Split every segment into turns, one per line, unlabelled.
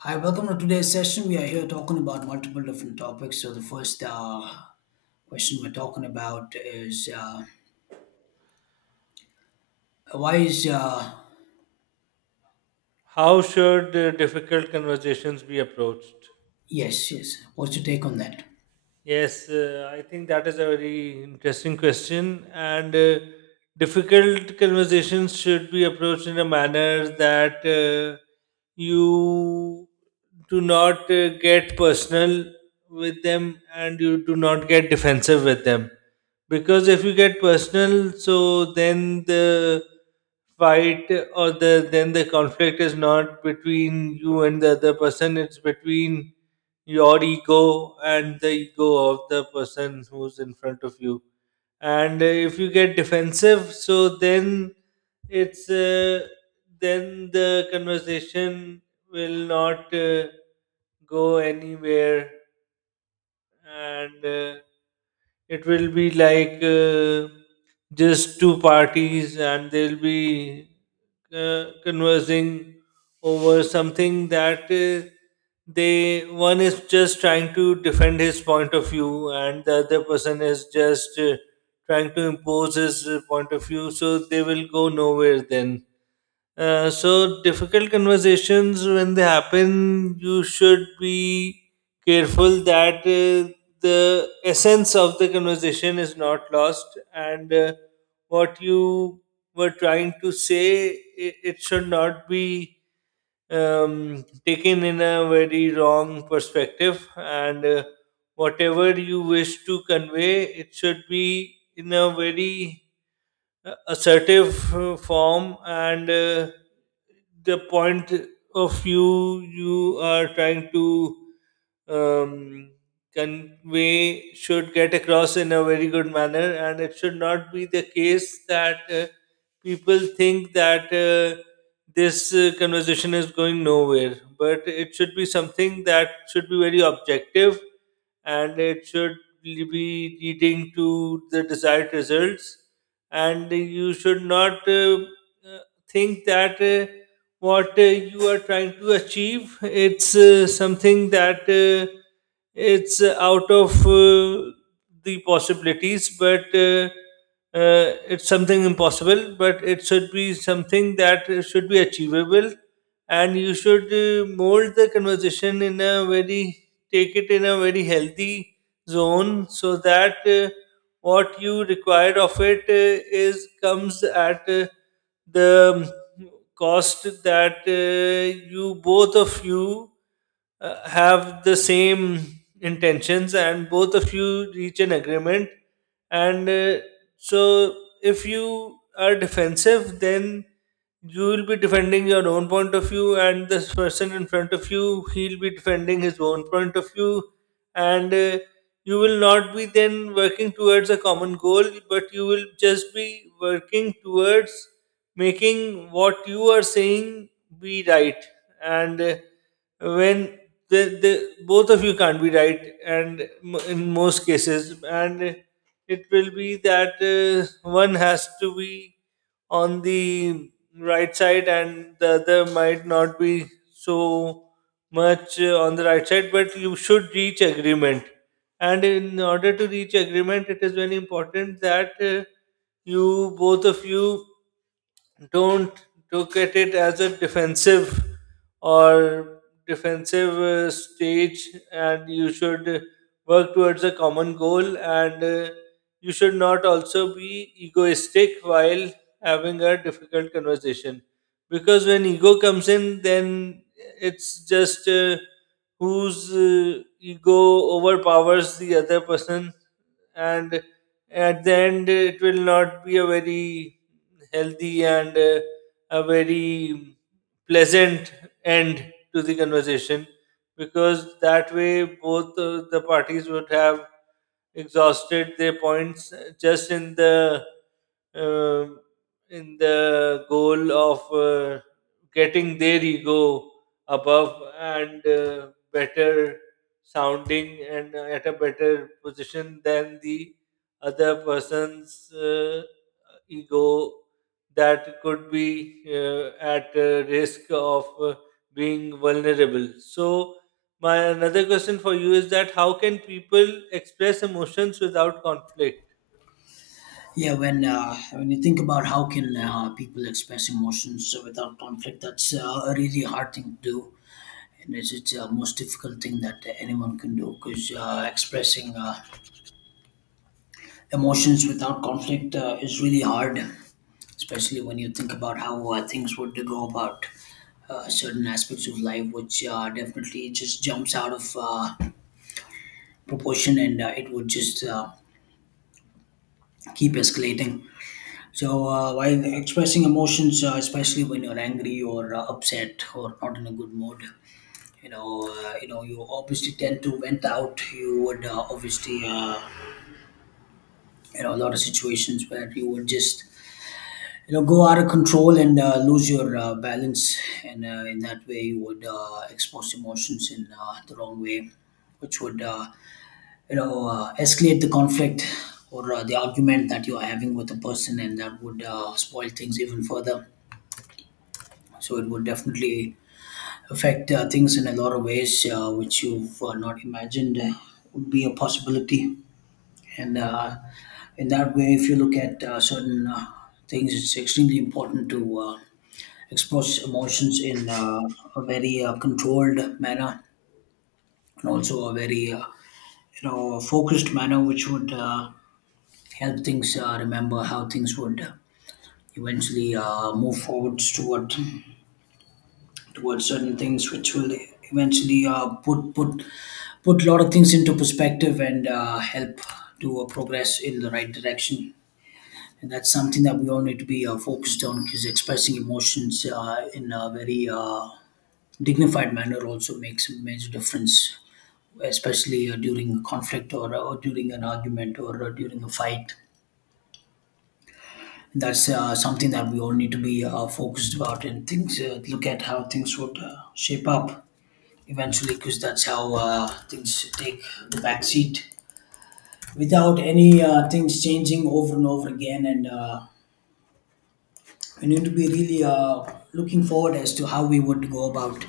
Hi, welcome to today's session. We are here talking about multiple different topics. So the first question we're talking about is why is?
How should difficult conversations be approached?
Yes, yes. What's your take on that?
Yes, I think that is a very interesting question, and difficult conversations should be approached in a manner that you do not get personal with them and you do not get defensive with them. Because if you get personal, so then the fight or the the conflict is not between you and the other person, it's between your ego and the ego of the person who's in front of you, and if you get defensive, so then it's then the conversation will not go anywhere, and it will be like just two parties, and they'll be conversing over something that they one is just trying to defend his point of view and the other person is just trying to impose his point of view, so they will go nowhere then. So difficult conversations, when they happen, you should be careful that the essence of the conversation is not lost, and what you were trying to say, it should not be taken in a very wrong perspective, and whatever you wish to convey, it should be in a very assertive form, and the point of view you are trying to um, convey should get across in a very good manner, and it should not be the case that people think that this conversation is going nowhere, but it should be something that should be very objective, and it should be leading to the desired results. And you should not uh, think that what you are trying to achieve, it's something that it's out of the possibilities, but it's something impossible, but it should be something that should be achievable. And you should mold the conversation in a very take it in a very healthy zone, so that what you require of it is comes at the um, cost that you both of you have the same intentions, and both of you reach an agreement. And so if you are defensive, then you will be defending your own point of view, and this person in front of you, he'll be defending his own point of view, and you will not be then working towards a common goal, but you will just be working towards making what you are saying be right. And when the both of you can't be right, and in most cases, and it will be that one has to be on the right side and the other might not be so much on the right side, but you should reach agreement. And in order to reach agreement, it is very important that you both of you don't look at it as a defensive or defensive stage, and you should work towards a common goal. And you should not also be egoistic while having a difficult conversation, because when ego comes in, then it's just whose ego overpowers the other person, and at the end it will not be a very healthy and a very pleasant end to the conversation, because that way both the parties would have exhausted their points just um, in the goal of getting their ego above and better sounding, and at a better position than the other person's ego, that could be at risk of being vulnerable. So, my another question for you is that how can people express emotions without conflict?
Yeah, when you think about how can people express emotions without conflict, that's a really hard thing to do, and it's the most difficult thing that anyone can do because expressing. Emotions without conflict is really hard, especially when you think about how things would go about certain aspects of life, which definitely just jumps out of proportion, and it would just keep escalating. So, while expressing emotions, especially when you're angry or upset or not in a good mood, you obviously tend to vent out. You would obviously a lot of situations where you would just go out of control and lose your balance, and in that way you would expose emotions in the wrong way, which would escalate the conflict or the argument that you are having with a person, and that would spoil things even further. So it would definitely affect things in a lot of ways which you've not imagined would be a possibility. And in that way, if you look at certain things, it's extremely important to express emotions in a very controlled manner, and also a very focused manner, which would help things remember how things would eventually move forwards toward towards certain things which will eventually put a lot of things into perspective and help to progress in the right direction. And that's something that we all need to be focused on, because expressing emotions in a very dignified manner also makes a major difference, especially during a conflict, or during an argument, or during a fight. That's something that we all need to be focused about, and things. Look at how things would shape up eventually, because that's how things take the back seat without any things changing over and over again. And we need to be really looking forward as to how we would go about,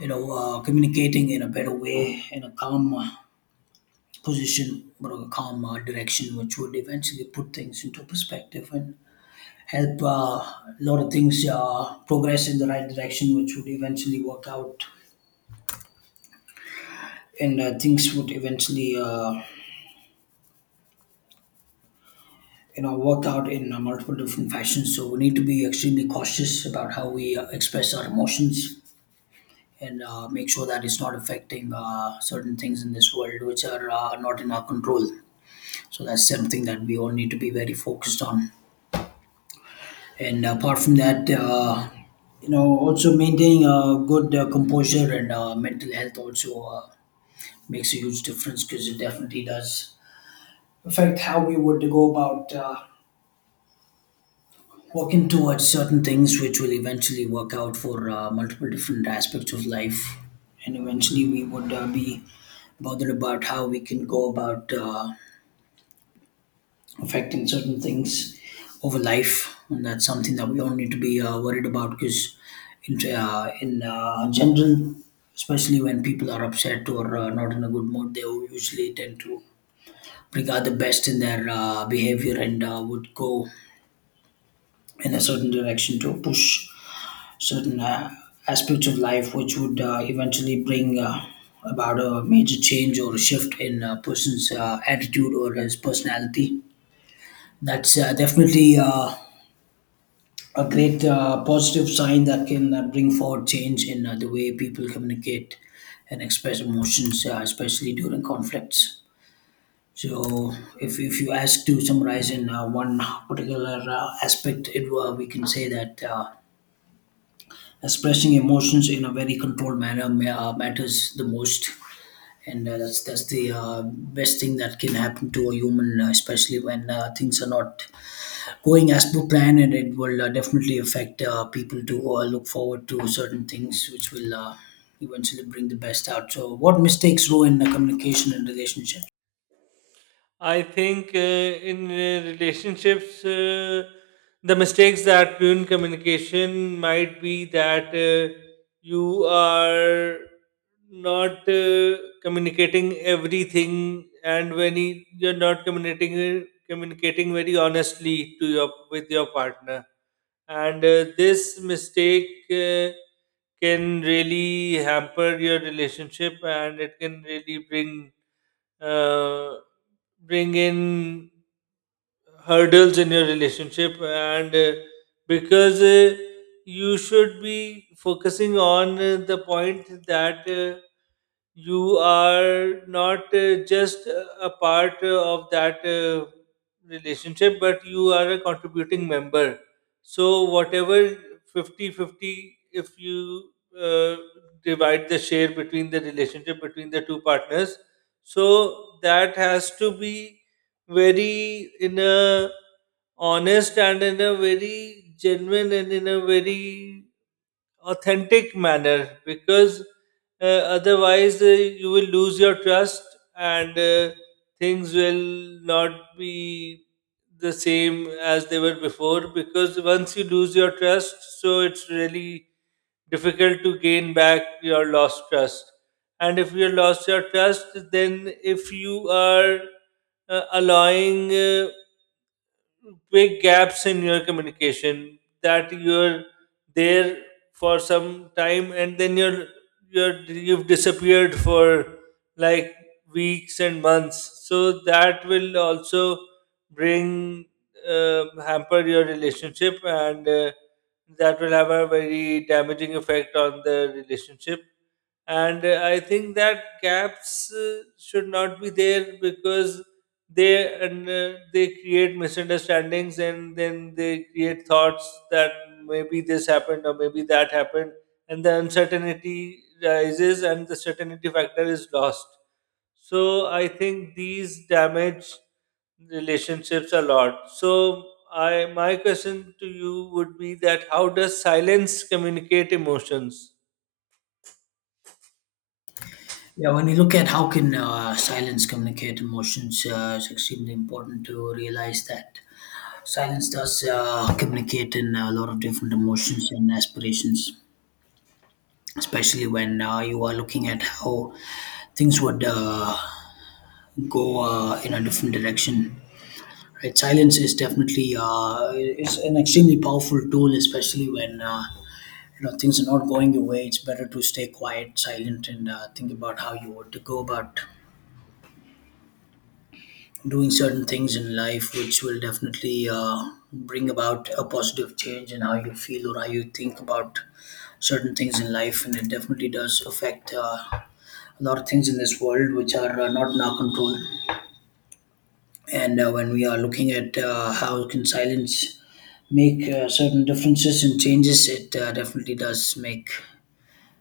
communicating in a better way, in a calm position, but a calm direction, which would eventually put things into perspective and help a lot of things progress in the right direction, which would eventually work out. And things would eventually work out in multiple different fashions. So we need to be extremely cautious about how we express our emotions, and make sure that it's not affecting certain things in this world which are not in our control. So that's something that we all need to be very focused on. And apart from that, also maintaining a good composure and mental health also makes a huge difference, because it definitely does affect how we would go about working towards certain things, which will eventually work out for multiple different aspects of life. And eventually, we would be bothered about how we can go about affecting certain things over life, and that's something that we all need to be worried about, because in general, especially when people are upset or not in a good mood, they usually tend to bring out the best in their behavior and would go in a certain direction to push certain aspects of life, which would eventually bring about a major change or a shift in a person's attitude or his personality. That's definitely a great positive sign that can bring forward change in the way people communicate and express emotions, especially during conflicts. So, if you ask to summarize in one particular aspect, it we can say that expressing emotions in a very controlled manner matters the most, and that's the best thing that can happen to a human, especially when things are not going as per plan, and it will definitely affect people to look forward to certain things which will eventually bring the best out. So what mistakes ruin communication and relationships?
I think in relationships, the mistakes that ruin communication might be that you are not communicating everything, and when you're not communicating very honestly to your with your partner, and this mistake can really hamper your relationship, and it can really uh, bring in hurdles in your relationship. And because you should be focusing on the point that you are not just a part of that relationship, but you are a contributing member. So, whatever, fifty-fifty, if you uh, divide the share between the two partners, so that has to be very, in a honest and in a very genuine and in a very authentic manner, because uh, otherwise you will lose your trust, and things will not be the same as they were before, because once you lose your trust, so it's really difficult to gain back your lost trust. And if you lost your trust, then if you are allowing big gaps in your communication, that you're there for some time, and then you've disappeared for like weeks and months, so that will also bring hamper your relationship, and that will have a very damaging effect on the relationship. And I think that gaps should not be there, because they create misunderstandings, and then they create thoughts that maybe this happened or maybe that happened, and the uncertainty rises and the certainty factor is lost. So I think these damage relationships a lot. So I my question to you would be that how does silence communicate emotions?
Yeah, when you look at how can silence communicate emotions, it's extremely important to realize that silence does communicate in a lot of different emotions and aspirations, especially when you are looking at how things would go in a different direction. Right, silence is definitely it's an extremely powerful tool, especially when you know, things are not going your way. It's better to stay quiet, silent, and think about how you want to go about doing certain things in life, which will definitely bring about a positive change in how you feel or how you think about certain things in life. And it definitely does affect a lot of things in this world which are not in our control. And when we are looking at how can silence make certain differences and changes, it definitely does make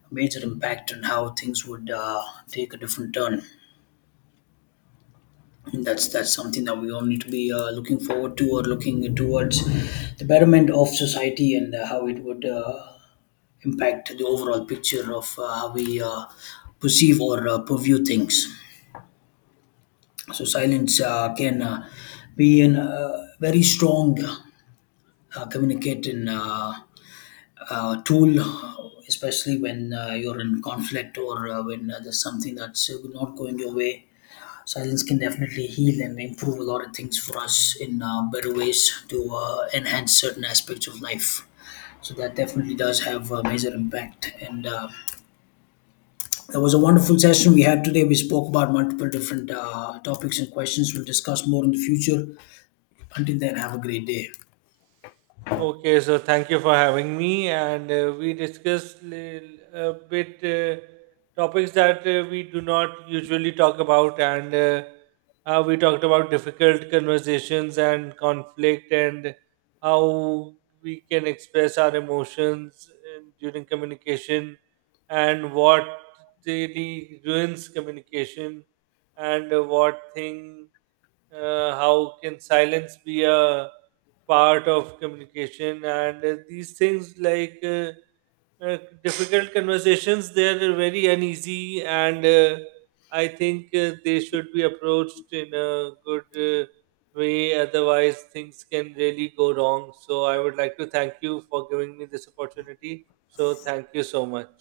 a major impact on how things would take a different turn. And that's something that we all need to be looking forward to, or looking towards the betterment of society and how it would impact the overall picture of how we perceive or purview things. So silence can be a very strong communicating tool, especially when you're in conflict, or when there's something that's not going your way. Silence can definitely heal and improve a lot of things for us in better ways to enhance certain aspects of life. So that definitely does have a major impact. And that was a wonderful session we had today. We spoke about multiple different topics and questions. We'll discuss more in the future. Until then, have a great day.
Okay, so thank you for having me, and we discussed a bit topics that we do not usually talk about, and how we talked about difficult conversations and conflict, and how we can express our emotions during communication, and what really ruins communication, and what thing how can silence be a part of communication. And these things, like uh, difficult conversations, they're very uneasy, and I think they should be approached in a good way, otherwise things can really go wrong. So I would like to thank you for giving me this opportunity, so thank you so much.